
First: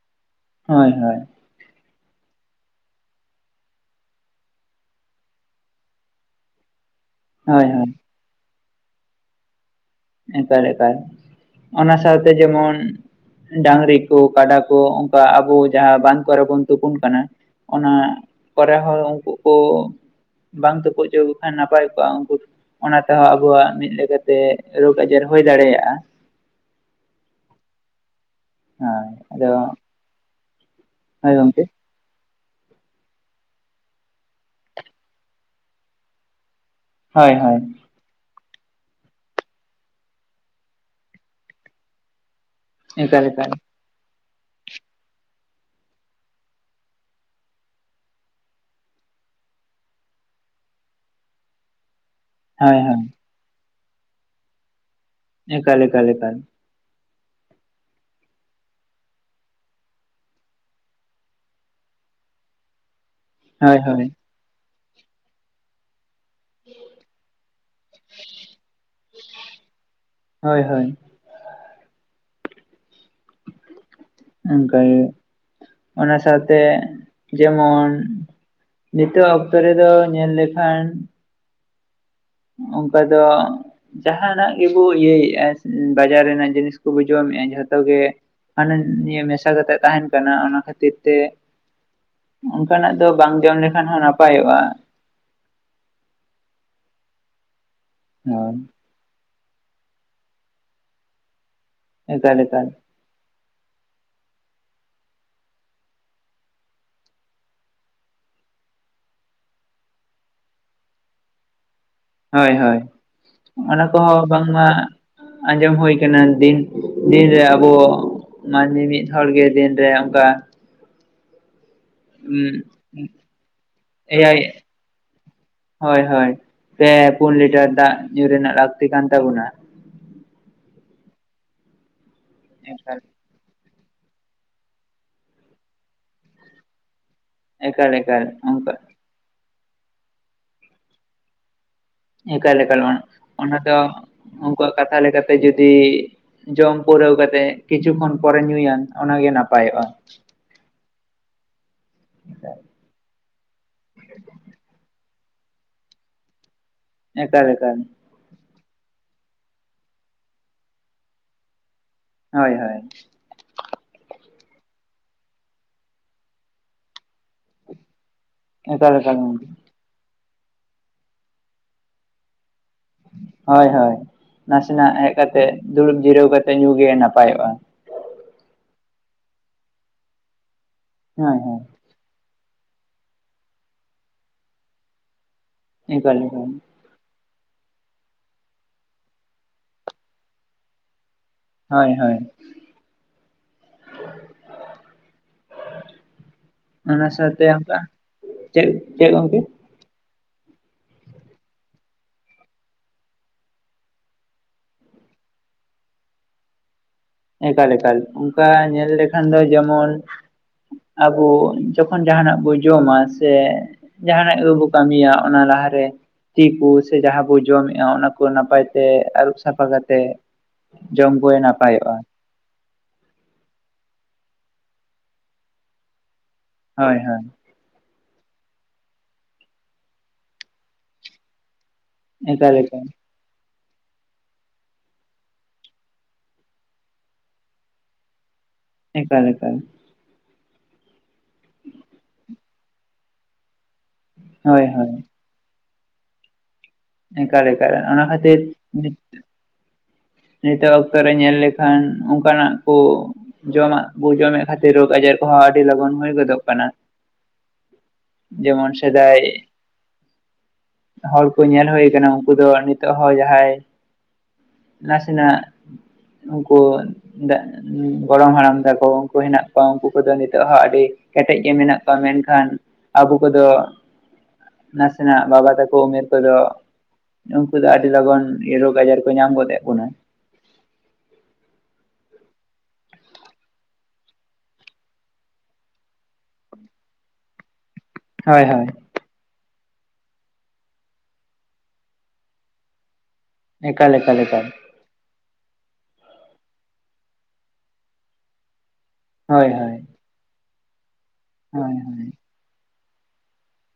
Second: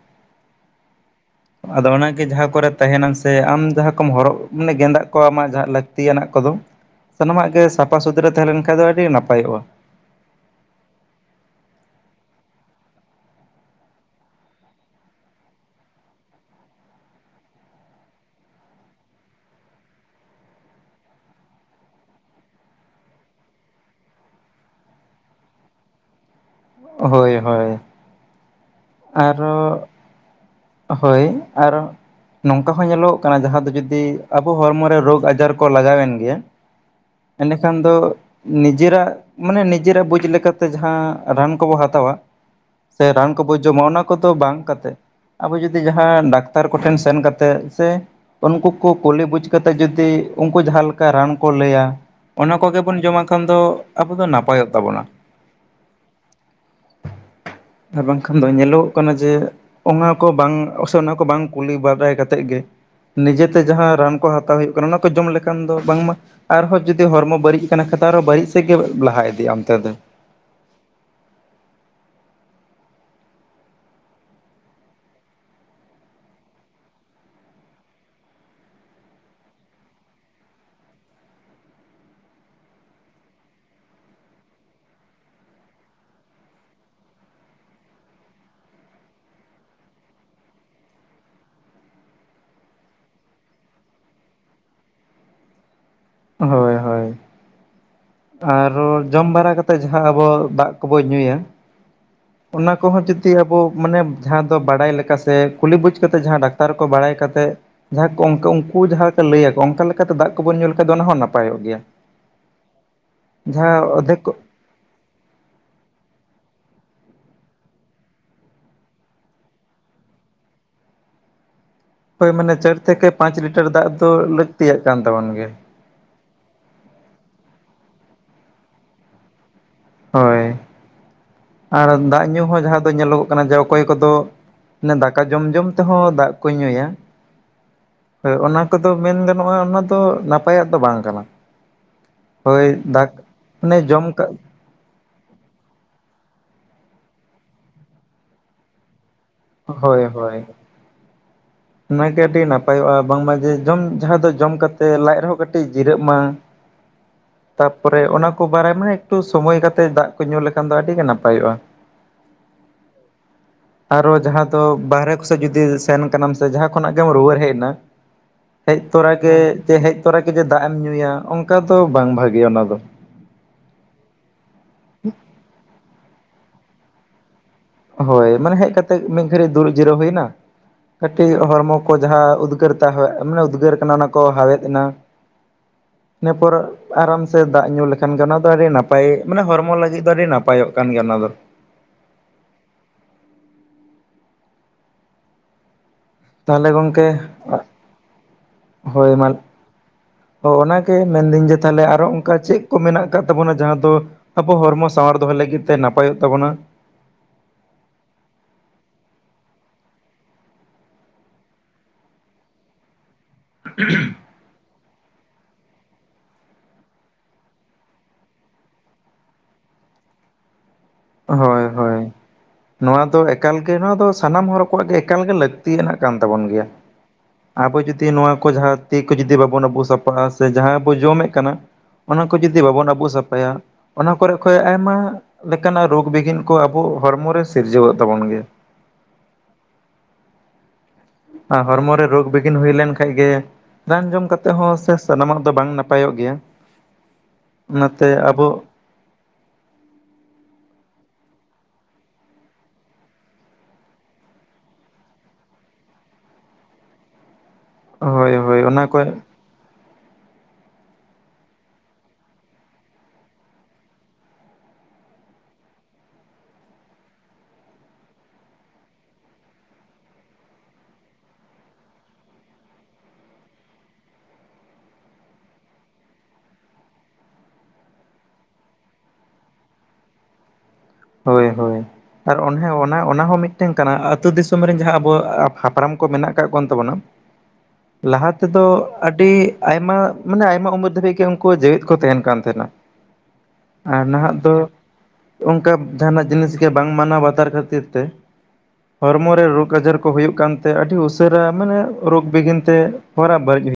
ᱦᱳᱭ ᱦᱳᱭ ᱾ ᱟᱫᱚ ᱚᱱᱟᱜᱮ, ᱡᱟᱦᱟᱸ ᱠᱚᱨᱮ, ᱛᱟᱦᱮᱱᱟᱢ ᱥᱮ ᱟᱢ, ᱡᱟᱦᱟᱸ ᱠᱚᱢ ᱦᱚᱨᱚᱜ, ᱢᱟᱱᱮ ᱜᱮᱸᱫᱟᱜ ᱠᱚ, ᱟᱢᱟᱜ ᱡᱟᱦᱟᱸ ᱞᱟᱠᱛᱤ ᱛᱤᱭᱟᱜ ᱠᱚᱫᱚ, ᱥᱟᱱᱟᱢᱟᱜ ᱜᱮ, ᱦᱳᱭ ᱦᱳᱭ ᱥᱟᱯᱷᱟ ᱥᱩᱛᱨᱟᱹ ᱛᱟᱦᱮᱸ, ᱞᱮᱱ ᱠᱷᱟᱱ ᱫᱚ, ᱟᱹᱰᱤ ᱱᱟᱯᱟᱭᱚᱜᱼᱟ ᱾ ᱮᱠᱟᱲ ᱮᱠᱟᱲ, ᱚᱱᱟ ᱥᱟᱶᱛᱮ ᱡᱮᱢᱚᱱ ᱰᱟᱝᱨᱤ ᱠᱚ, ᱠᱟᱰᱟ ᱠᱚ, ᱚᱱᱠᱟ ᱟᱵᱚ, ᱡᱟᱦᱟᱸ ᱵᱟᱸᱫᱷ ᱠᱚ ᱨᱮ, ᱵᱚᱱ ᱛᱩᱯᱩᱱ ᱠᱟᱱᱟ ᱾ ᱚᱱᱟ ᱠᱚᱨᱮ ᱦᱚᱸ, ᱩᱱᱠᱩ ᱠᱚ ᱵᱟᱝ ᱛᱩᱯᱩᱜ ᱚᱪᱚ, ᱟᱠᱚ ᱠᱷᱟᱱ, ᱱᱟᱯᱟᱭ ᱠᱚᱜᱼᱟ ᱩᱱᱠᱩ, ᱚᱱᱟ ᱛᱮᱦᱚᱸ, ᱟᱵᱚᱣᱟᱜ ᱢᱤᱫ ᱞᱮᱠᱟᱛᱮ ᱨᱳᱜᱽ ᱟᱡᱟᱨ, ᱦᱩᱭ ᱫᱟᱲᱮᱭᱟᱜᱼᱟ ᱾ ᱦᱳᱭ, ᱦᱳᱭ ᱾ ᱦᱳᱭ ᱟᱫᱚ ᱟᱨᱚ, ᱦᱳᱭ! ᱟᱨᱚ, ᱱᱚᱝᱠᱟ ᱦᱚᱸ, ᱧᱮᱞᱚᱜ ᱠᱟᱱᱟ, ᱡᱟᱦᱟᱸ ᱫᱚ ᱡᱩᱫᱤ, ᱟᱵᱚ ᱦᱚᱲᱢᱚ ᱨᱮ, ᱨᱳᱜᱽ ᱟᱡᱟᱨ ᱠᱚ, ᱞᱟᱜᱟᱣ ᱮᱱ ᱜᱮᱭᱟ ᱦᱳᱭ ᱮᱸᱰᱮ ᱦᱳᱭ ᱠᱷᱟᱱ ᱫᱚ, ᱱᱤᱡᱮᱨᱟᱜ, ᱢᱟᱱᱮ, ᱱᱤᱡᱮᱨᱟᱜ ᱵᱩᱡᱽ ᱞᱮᱠᱟᱛᱮ, ᱡᱟᱦᱟᱸ ᱨᱟᱱ ᱠᱚᱵᱚ, ᱦᱟᱛᱟᱣᱟ ᱥᱮ, ᱮᱠᱟᱞ ᱨᱟᱱ ᱮᱠᱟᱞ ᱠᱚᱵᱚᱱ, ᱡᱚᱢᱟ, ᱚᱱᱟ ᱠᱚᱫᱚ, ᱵᱟᱝ ᱠᱟᱛᱮᱜ ᱟᱵᱚ ᱡᱩᱫᱤ, ᱡᱟᱦᱟᱸ ᱰᱟᱠᱛᱟᱨ ᱠᱚ ᱴᱷᱮᱱ, ᱥᱮᱱ ᱠᱟᱛᱮ, ᱥᱮ ᱩᱱᱠᱩ ᱠᱚ, ᱠᱩᱞᱤ ᱵᱩᱡᱽ ᱠᱟᱛᱮᱜ, ᱡᱩᱫᱤ ᱩᱱᱠᱩ, ᱡᱟᱦᱟᱸ ᱞᱮᱠᱟ, ᱨᱟᱱ ᱠᱚ, ᱞᱟᱹᱭᱟ ᱚᱱᱟ ᱦᱳᱭ ᱠᱚᱜᱮ, ᱦᱳᱭ ᱵᱚᱱ ᱡᱚᱢᱟᱜ ᱠᱷᱟᱱ ᱫᱚ, ᱟᱵᱚ ᱫᱚ, ᱱᱟᱯᱟᱭᱚᱜ ᱛᱟᱵᱚᱱᱟ ᱾ ᱮᱠᱟᱞ, ᱮᱠᱟᱞ ᱮᱠᱟᱞ ᱾ ᱟᱨ, ᱵᱟᱝᱠᱷᱟᱱ ᱫᱚ, ᱧᱮᱞᱚᱜᱚᱜ ᱠᱟᱱᱟ, ᱡᱮ, ᱚᱱᱟ ᱠᱚ ᱵᱟᱝ, ᱚᱼ ᱥᱮ ᱚᱱᱟ ᱠᱚ, ᱵᱟᱝ ᱠᱩᱞᱤ ᱵᱟᱰᱟᱭ ᱠᱟᱛᱮᱫ ᱜᱮ, ᱱᱤᱡᱮᱛᱮ, ᱦᱳᱭ ᱡᱟᱦᱟᱸ ᱦᱳᱭ ᱨᱟᱱ ᱠᱚ, ᱦᱟᱛᱟᱣ ᱦᱩᱭᱩᱜ ᱠᱟᱱᱟ, ᱚᱱᱟ ᱠᱚ, ᱡᱚᱢ ᱞᱮᱠᱷᱟᱱ ᱫᱚ, ᱵᱟᱝ ᱢᱟ, ᱟᱨᱦᱚᱸ ᱡᱩᱫᱤ, ᱦᱚᱨᱢᱚ ᱵᱟᱹᱲᱤᱡ ᱟᱠᱟᱱᱟ, ᱠᱷᱟᱛᱟᱨ ᱟᱨᱦᱚᱸ ᱵᱟᱹᱲᱤᱡ ᱥᱮᱫ ᱜᱮ, ᱞᱟᱦᱟ ᱤᱫᱤᱜᱼᱟ, ᱚᱱᱛᱮ ᱫᱚ ᱾ ᱦᱳᱭ ᱦᱳᱭ ᱾ ᱚᱱᱠᱟᱜᱮ, ᱚᱱᱟ ᱥᱟᱶᱛᱮ, ᱡᱮᱢᱚᱱ ᱱᱤᱛᱚᱜ ᱟᱜ, ᱚᱠᱛᱚ ᱨᱮᱫᱚ, ᱧᱮᱞ ᱞᱮᱠᱷᱟᱱ, ᱚᱝᱠᱟ ᱫᱚ ᱡᱟᱦᱟᱸᱱᱟᱜ ᱜᱮᱵᱚ, ᱤᱭᱟᱹᱭᱮᱫᱼᱟ, ᱵᱟᱡᱟᱨ ᱨᱮᱱᱟᱜ, ᱡᱤᱱᱤᱥ ᱠᱚᱵᱚ, ᱡᱚᱢᱮᱫᱼᱟ, ᱡᱷᱚᱛᱚ ᱜᱮ, ᱦᱟᱱᱟ ᱱᱤᱭᱟᱹ, ᱢᱮᱥᱟ ᱠᱟᱛᱮᱫ, ᱛᱟᱦᱮᱱ ᱠᱟᱱᱟ, ᱚᱱᱟ ᱠᱷᱟᱹᱛᱤᱨ ᱛᱮ ᱚᱱᱠᱟᱱᱟᱜ ᱫᱚ, ᱵᱟᱝ ᱡᱚᱢ ᱞᱮᱠᱷᱟᱱ ᱦᱚᱸ, ᱱᱟᱯᱟᱭᱚᱜᱼᱟ ᱾ ᱦᱳᱭ ᱦᱳᱭ, ᱦᱳᱭ ᱟᱨᱦᱚᱸ, ᱡᱚᱢ ᱵᱟᱲᱟ ᱠᱟᱛᱮ ᱯᱮ ᱡᱟᱦᱟᱸ, ᱟᱵᱚ ᱫᱟᱜ ᱠᱚᱵᱚ, ᱧᱩᱭᱟ, ᱮᱠᱟᱞ ᱮᱠᱟᱞ ᱚᱱᱟ ᱠᱚᱦᱚᱸ, ᱪᱮ ᱛᱤ, ᱟᱵᱚ ᱢᱟᱱᱮ, ᱡᱟᱦᱟᱸ ᱫᱚ ᱵᱟᱲᱟᱭ ᱞᱮᱠᱟ ᱥᱮ, ᱠᱩᱞᱤ ᱵᱩᱡᱽ ᱠᱟᱛᱮᱫ, ᱡᱟᱦᱟᱸ ᱰᱟᱠᱛᱟᱨ ᱠᱚ, ᱵᱟᱲᱟᱭ ᱠᱟᱛᱮ ᱡᱟᱦᱟᱸ ᱠᱚ, ᱚᱱᱠᱟ ᱩᱱᱠᱩ ᱡᱟᱦᱟᱸ ᱞᱮᱠᱟ, ᱞᱟᱹᱭ ᱟᱠᱚ, ᱚᱱᱠᱟ ᱞᱮᱠᱟᱛᱮ, ᱫᱟᱜ ᱠᱚᱵᱚᱱ, ᱧᱩ ᱞᱮᱠᱷᱟᱱᱡ ᱫᱚ, ᱚᱱᱟ ᱦᱚᱸ, ᱱᱟᱯᱟᱭᱚᱜ ᱜᱮᱭᱟ ᱾ ᱦᱳᱭ ᱦᱳᱭ, ᱚᱱᱟ ᱠᱚᱦᱚᱸ, ᱚᱫᱷᱮᱠ ᱵᱟᱝ ᱢᱟ ᱟᱸᱡᱚᱢ ᱦᱩᱭ ᱟᱠᱟᱱᱟ, ᱫᱤᱱ, ᱫᱤᱱᱨᱮ ᱟᱵᱚ ᱢᱟ, ᱱᱢᱤᱢᱤᱫ ᱦᱚᱲ ᱜᱮ, ᱫᱤᱱᱨᱮ ᱚᱱᱠᱟ ᱦᱳᱭ ᱢᱟᱱᱮ ᱪᱟᱨ ᱛᱷᱮᱠᱮ ᱯᱟᱸᱪ ᱞᱤᱴᱟᱨ ᱫᱟᱜ ᱫᱚ ᱮᱭᱟᱭ ᱞᱟᱹᱠᱛᱤᱭᱟᱜ ᱠᱟᱱ ᱛᱟᱵᱚᱱ ᱜᱮᱭᱟ ᱾ ᱦᱳᱭ ᱦᱳᱭ ᱯᱮ ᱯᱩᱱ ᱞᱤᱴᱟᱨ ᱫᱟᱜ ᱧᱩ ᱨᱮᱱᱟᱜ ᱞᱟᱹᱠᱛᱤ ᱠᱟᱱ ᱛᱟᱵᱚᱱᱟ ᱾ ᱦᱳᱭ ᱟᱨ ᱫᱟᱜ ᱧᱩ ᱦᱚᱸ ᱡᱟᱦᱟ ᱫᱚ ᱮᱠᱟᱞ ᱧᱮᱞᱚᱜ ᱠᱟᱱᱟ ᱡᱮ ᱚᱠᱚᱭ ᱠᱚᱫᱚ ᱱᱮ ᱫᱟᱠᱟ ᱡᱚᱢ ᱡᱚᱢ ᱛᱮᱦᱚᱸ ᱫᱟᱜ ᱠᱚ ᱧᱩᱭᱟ ᱮᱠᱟᱞ ᱮᱠᱟᱞ ᱦᱳᱭ ᱚᱱᱟ ᱚᱱᱠᱟ ᱠᱚᱫᱚ ᱢᱮᱱ ᱜᱟᱱᱚᱜᱼᱟ ᱚᱱᱟ ᱫᱚ ᱱᱟᱯᱟᱭᱟᱜ ᱫᱚ ᱵᱟᱝ ᱠᱟᱱᱟ᱾ ᱮᱠᱟᱞ ᱦᱳᱭ ᱮᱠᱟᱞ ᱚᱱᱟ ᱫᱟᱜ ᱚᱱᱟ ᱚᱱᱮ ᱫᱚ ᱡᱚᱢ ᱠᱟᱜ ᱩᱱᱠᱩᱣᱟᱜ ᱠᱟᱛᱷᱟ ᱞᱮᱠᱟᱛᱮ ᱡᱩᱫᱤ ᱡᱚᱢ ᱯᱩᱨᱟᱹᱣ ᱠᱟᱛᱮ ᱠᱤᱪᱷᱩ ᱠᱷᱚᱱ ᱯᱚᱨᱮ ᱧᱩᱭᱟᱢ ᱚᱱᱟᱜᱮ ᱱᱟ ᱦᱳᱭ ᱦᱳᱭ ᱾ ᱚᱱᱟᱜᱮ ᱟᱹᱰᱤ ᱱᱟᱯᱟᱭᱚᱜᱼᱟ ᱵᱟᱝᱢᱟ ᱡᱮ ᱡᱚᱢ ᱡᱟᱦᱟᱸ ᱫᱚ ᱡᱚᱢ ᱠᱟᱛᱮ ᱞᱟᱡ ᱨᱮᱦᱚᱸ ᱠᱟᱹᱴ ᱠᱟᱹᱴᱤᱡ ᱡᱤᱨᱟᱹᱜ ᱢᱟ ᱮᱠᱟᱞ ᱮᱠᱟᱞ ᱛᱟᱯᱚᱨᱮ ᱚᱱᱟ ᱠᱚ ᱵᱟᱲᱟᱭ ᱢᱟ ᱮᱠᱴᱩ ᱥᱚᱢᱚᱭ ᱠᱟᱛᱮᱫ ᱫᱟᱜ ᱠᱚ ᱧᱩ ᱞᱮᱠᱷᱟᱱ ᱫᱚ ᱟᱹᱰᱤ ᱜᱮ ᱱᱟᱯᱟᱭᱚᱜᱼᱟ᱾ ᱦᱳᱭ ᱦᱳᱭ, ᱟᱨᱦᱚ ᱡᱟᱦᱟᱸ ᱫᱚ ᱵᱟᱦᱮᱨᱮ ᱠᱚᱥᱮᱫ ᱡᱩᱫᱤ ᱥᱮᱱ ᱠᱟᱱᱟᱢ ᱥᱮ ᱡᱟᱦᱟᱸ ᱠᱷᱚᱱᱟᱜ ᱜᱮᱢ ᱨᱩᱣᱟᱹᱲ ᱦᱮᱡ ᱮᱱᱟ ᱦᱮᱡ ᱮᱠᱟᱞ ᱛᱚᱨᱟ ᱮᱠᱟᱞ ᱜᱮ ᱜᱚᱝᱠᱮ ᱡᱮ ᱦᱮᱡ ᱛᱚᱨᱟ ᱜᱮ ᱡᱮ ᱫᱟᱜ ᱮᱢ ᱧᱩᱭᱟ ᱚᱱᱠᱟ ᱫᱚ ᱵᱟᱝ ᱵᱷᱟᱜᱮᱭᱟ ᱚᱱᱟ ᱫᱚ ᱾ ᱦᱳᱭ ᱦᱳᱭ ᱱᱟᱥᱮᱱᱟᱜ ᱦᱮᱡ ᱠᱟᱛᱮ ᱫᱩᱲᱩᱵ ᱡᱤᱨᱟᱹᱣ ᱠᱟᱛᱮᱜ ᱧᱩ ᱜᱮ ᱱᱟᱯᱟᱭᱚᱜᱼᱟ ᱾ ᱦᱳᱭ ᱢᱟᱱᱮ ᱦᱮᱡ ᱠᱟᱛᱮᱜ ᱢᱤᱫ ᱜᱷᱟᱹᱲᱤᱡ ᱫᱩᱲᱩᱵ ᱡᱤᱨᱟᱹ ᱦᱩᱭᱱᱟ ᱠᱟᱹᱴᱤᱡ ᱦᱳᱭ ᱦᱳᱭ ᱦᱚᱲᱢᱚ ᱠᱚ ᱡᱟᱦᱟᱸ ᱩᱫᱽᱜᱟᱹᱨ ᱫᱟᱜ ᱦᱟᱭᱮᱫ ᱢᱟᱱᱮ ᱩᱫᱽᱜᱟᱹᱨ ᱠᱟᱱᱟ ᱚᱱᱟ ᱠᱚ ᱦᱟᱣᱮᱫ ᱮᱱᱟ ᱾ ᱮᱠᱟᱞ ᱤᱱᱟᱹ ᱮᱠᱟᱞ ᱯᱚᱨ ᱟᱨᱟᱢ ᱥᱮ ᱫᱟᱜ ᱧᱩ ᱞᱮᱠᱷᱟᱱ ᱜᱮ ᱚᱱᱟ ᱫᱚ ᱟᱹᱰᱤ ᱱᱟᱯᱟᱭ ᱢᱟᱱᱮ ᱦᱚᱲᱢᱚ ᱞᱟᱹᱜᱤᱫ ᱫᱚ ᱟᱹᱰᱤ ᱱᱟᱯᱟᱭᱚᱜ ᱠᱟᱱ ᱜᱮᱭᱟ ᱚᱱᱟ ᱫᱚ ᱾ ᱦᱳᱭ ᱦᱳᱭ ᱾ ᱛᱟᱦᱚᱞᱮ ᱜᱚᱢᱠᱮ ᱚᱱᱟ ᱥᱟᱶᱛᱮ ᱚᱱᱠᱟ ᱪᱮᱫ ᱦᱳᱭ ᱪᱮᱫ ᱢᱟ ᱜᱚᱝᱠᱮ ᱚ ᱚᱱᱟᱜᱮ ᱢᱮᱱᱫᱟᱹᱧ ᱡᱮ ᱛᱟᱦᱚᱞᱮ ᱟᱨᱦᱚ ᱚᱱᱠᱟ ᱪᱮᱫ ᱠᱚ ᱢᱮᱱᱟᱜ ᱟᱠᱟᱫ ᱛᱟᱵᱚᱱᱟ ᱡᱟᱦᱟᱸ ᱫᱚ ᱟᱵᱚ ᱦᱚᱲᱢᱚ ᱥᱟᱶᱟᱨ ᱫᱚᱦᱚᱭ ᱞᱟᱹᱜᱤᱫ ᱛᱮ ᱱᱟᱯᱟᱭᱚᱜ ᱛᱟᱵᱚᱱᱟ ᱾ ᱮᱠᱟᱞ ᱮᱠᱟᱞ ᱚᱱᱠᱟ ᱧᱮᱞ ᱞᱮᱠᱷᱟᱱ ᱫᱚ ᱡᱮᱢᱚᱱ ᱟᱵᱚ ᱡᱚᱠᱷᱚᱱ ᱡᱟᱦᱟᱱᱟᱜ ᱵᱚᱱ ᱡᱚᱢᱟ ᱥᱮ ᱡᱟᱦᱟᱱᱟᱜ ᱟᱵᱚᱵᱚ ᱠᱟᱹᱢᱤᱭᱟ ᱚᱱᱟ ᱞᱟᱦᱟᱨᱮ ᱛᱤ ᱠᱚ ᱥᱮ ᱡᱟᱦᱟᱸ ᱵᱚ ᱡᱚᱢᱮᱫᱼᱟ ᱚᱱᱟ ᱠᱚ ᱱᱟᱯᱟᱭ ᱛᱮ ᱟᱹᱨᱩᱵ ᱥᱟᱯᱷᱟ ᱠᱟᱛᱮ᱾ ᱦᱳᱭ ᱦᱳᱭ। ᱱᱚᱣᱟ ᱫᱚ ᱮᱠᱟᱞ ᱜᱮ ᱱᱚᱣᱟ ᱫᱚ ᱥᱟᱱᱟᱢ ᱦᱚᱲ ᱠᱚᱣᱟᱜ ᱜᱮ ᱮᱠᱟᱞ ᱜᱮ ᱞᱟᱹᱠᱛᱤᱭᱟᱱᱟᱜ ᱠᱟᱱ ᱛᱟᱵᱚᱱ ᱜᱮᱭᱟ। ᱦᱳᱭ ᱦᱳᱭ᱾ ᱟᱵᱚ ᱡᱩᱫᱤ ᱱᱚᱣᱟ ᱠᱚ ᱡᱟᱦᱟᱸ ᱛᱤ ᱠᱚ ᱡᱩᱫᱤ ᱵᱟᱵᱚᱱ ᱟᱵᱩᱜ ᱥᱟᱯᱟᱜ-ᱟ, ᱥᱮ ᱡᱟᱦᱟᱸ ᱵᱚ ᱡᱚᱢᱮᱜ ᱠᱟᱱᱟ᱾ ᱚᱱᱟ ᱠᱚ ᱮᱠᱟᱞ ᱡᱩᱫᱤ ᱮᱠᱟᱞ ᱵᱟᱵᱚᱱ ᱟᱹᱵᱩ ᱥᱟᱯᱷᱟᱭᱟ, ᱚᱱᱟ ᱠᱚᱨᱮ ᱠᱷᱚᱡ ᱟᱭᱢᱟ ᱠᱟᱱᱟᱜ ᱨᱳᱜᱽ ᱵᱤᱦᱤᱱ ᱠᱚ ᱟᱵᱚ ᱦᱚᱲᱢᱚ ᱨᱮ ᱥᱤᱨᱡᱟᱹᱣᱚᱜ ᱛᱟᱵᱚᱱ ᱜᱮᱭᱟ᱾ ᱮᱠᱟᱞ ᱮᱠᱟᱞ, ᱟ ᱦᱚᱲᱢᱚ ᱨᱮ ᱨᱳᱜᱽ ᱵᱤᱜᱷᱤᱱ ᱦᱩᱭ ᱞᱮᱱᱠᱷᱟᱡ ᱜᱮ ᱨᱟᱱ ᱡᱚᱢ ᱠᱟᱛᱮᱜ ᱦᱳᱭ ᱦᱚᱸ ᱦᱳᱭ ᱥᱮ ᱥᱟᱱᱟᱢᱟᱜ ᱫᱚ ᱵᱟᱝ ᱱᱟᱯᱟᱭᱚᱜ ᱜᱮᱭᱟ ᱾ ᱮᱠᱟᱞ ᱮᱠᱟᱞ ᱚᱱᱟ ᱠᱷᱟᱹᱛᱤᱨ ᱟᱵᱚ ᱱᱤᱛᱚᱜ ᱚᱠᱛᱚ ᱨᱮ ᱧᱮᱞ ᱞᱮᱠᱷᱟᱱ ᱚᱱᱠᱟᱱᱟᱜ ᱠᱚ ᱡᱚᱢᱟᱜ ᱵᱚ ᱡᱚᱢᱮᱫ ᱠᱷᱟᱹᱛᱤᱨ ᱨᱳᱜᱽ ᱟᱡᱟᱨ ᱠᱚᱦᱚᱸ ᱟᱹᱰᱤ ᱞᱚᱜᱚᱱ ᱦᱩᱭ ᱜᱚᱫᱚᱜ ᱠᱟᱱᱟ᱾ ᱦᱳᱭ ᱦᱳᱭ ᱡᱮᱢᱚᱱ ᱚᱱᱟ ᱠᱚ ᱥᱮᱫᱟᱭ, ᱦᱚᱲ ᱠᱚ ᱧᱮᱞᱼᱼ ᱛᱟᱦᱮ ᱠᱟᱱᱟ ᱩᱱᱠᱩ ᱫᱚ ᱱᱤᱛᱚᱜ ᱦᱚᱸ ᱡᱟᱦᱟᱸᱭ ᱱᱟᱥᱮᱱᱟᱜ ᱩᱱᱠᱳ᱾ *unintelligible* ᱜᱚᱲᱚᱢ ᱦᱟᱲᱟᱢ ᱛᱟᱠᱚ ᱩᱱᱠᱩ ᱦᱮᱱᱟᱜ ᱠᱚᱣᱟ, ᱩᱱᱠᱩ ᱠᱚᱫᱚ ᱱᱤᱛᱚᱜ ᱦᱚᱸ ᱟᱹᱰᱤ ᱠᱮᱴᱮᱡ ᱜᱮ ᱢᱮᱱᱟᱜ ᱠᱚᱣᱟ ᱢᱮᱱᱠᱷᱟᱱ ᱟᱵᱚ ᱠᱚᱫᱚ ᱱᱟᱥᱮᱱᱟᱜ ᱵᱟᱵᱟ ᱛᱟᱠᱚ ᱩᱢᱮᱨ ᱠᱷᱟᱡ ᱫᱚ ᱩᱝᱠᱩ ᱫᱚ ᱟᱹᱰᱤ ᱞᱚᱜᱚᱱ ᱨᱳᱜᱽ ᱟᱡᱟᱨ ᱠᱚ ᱧᱟᱢ ᱜᱚᱫᱮᱫ ᱵᱚᱱᱟ᱾ ᱦᱳᱭ ᱦᱳᱭ᱾ ᱟᱨ ᱚᱱᱮ ᱚᱱᱟ ᱚᱱᱟ ᱦᱚᱸ ᱢᱤᱫᱴᱟᱝ ᱠᱟᱱᱟ ᱟᱹᱛᱩ ᱫᱤᱥᱚᱢ ᱨᱮᱱ ᱡᱟᱦᱟᱸ ᱟᱵᱚ ᱦᱟᱯᱲᱟᱢ ᱠᱚ ᱢᱮᱱᱟᱜ ᱠᱟᱜ ᱠᱚᱱ ᱛᱟᱵᱚᱱᱟ *inaudible* ᱞᱟᱦᱟ ᱛᱮᱫᱚ ᱦᱳᱭ ᱟᱹᱰᱤ ᱟᱭᱢᱟ, ᱢᱟᱱᱮ ᱟᱭᱢᱟ ᱩᱢᱮᱨ ᱫᱷᱟᱹᱵᱤᱡ ᱜᱮ ᱩᱱᱠᱩ ᱡᱮᱣᱮᱛ ᱠᱚ ᱛᱟᱦᱮᱸᱱ ᱠᱟᱱ ᱛᱟᱦᱮᱸᱱᱟ ᱾ ᱮᱠᱟᱞ ᱮᱠᱟᱞ ᱮᱠᱟᱞ᱾ ᱠᱟ ᱡᱟᱦᱟᱱᱟᱜ ᱡᱤᱱᱤᱥ ᱜᱮ ᱵᱟᱝ ᱢᱟᱱᱟᱣ ᱵᱟᱛᱟᱨ ᱠᱷᱟᱹᱛᱤᱨ ᱛᱮ ᱦᱚᱲᱢᱚ ᱨᱮ ᱦᱳᱭ ᱨᱳᱜᱽ ᱦᱳᱭ ᱟᱡᱟᱨ ᱠᱩ ᱦᱩᱭᱩᱜ ᱠᱟᱱᱛᱮ ᱟᱹᱰᱤ ᱩᱥᱟᱹᱨᱟ ᱦᱳᱭ ᱢᱟᱱᱮ ᱦᱳᱭ ᱨᱳᱜᱽ ᱵᱤᱜᱷᱤᱱ ᱛᱮ ᱦᱚᱨᱟ ᱵᱟᱹᱲᱤᱡ ᱦᱩᱭᱩᱜ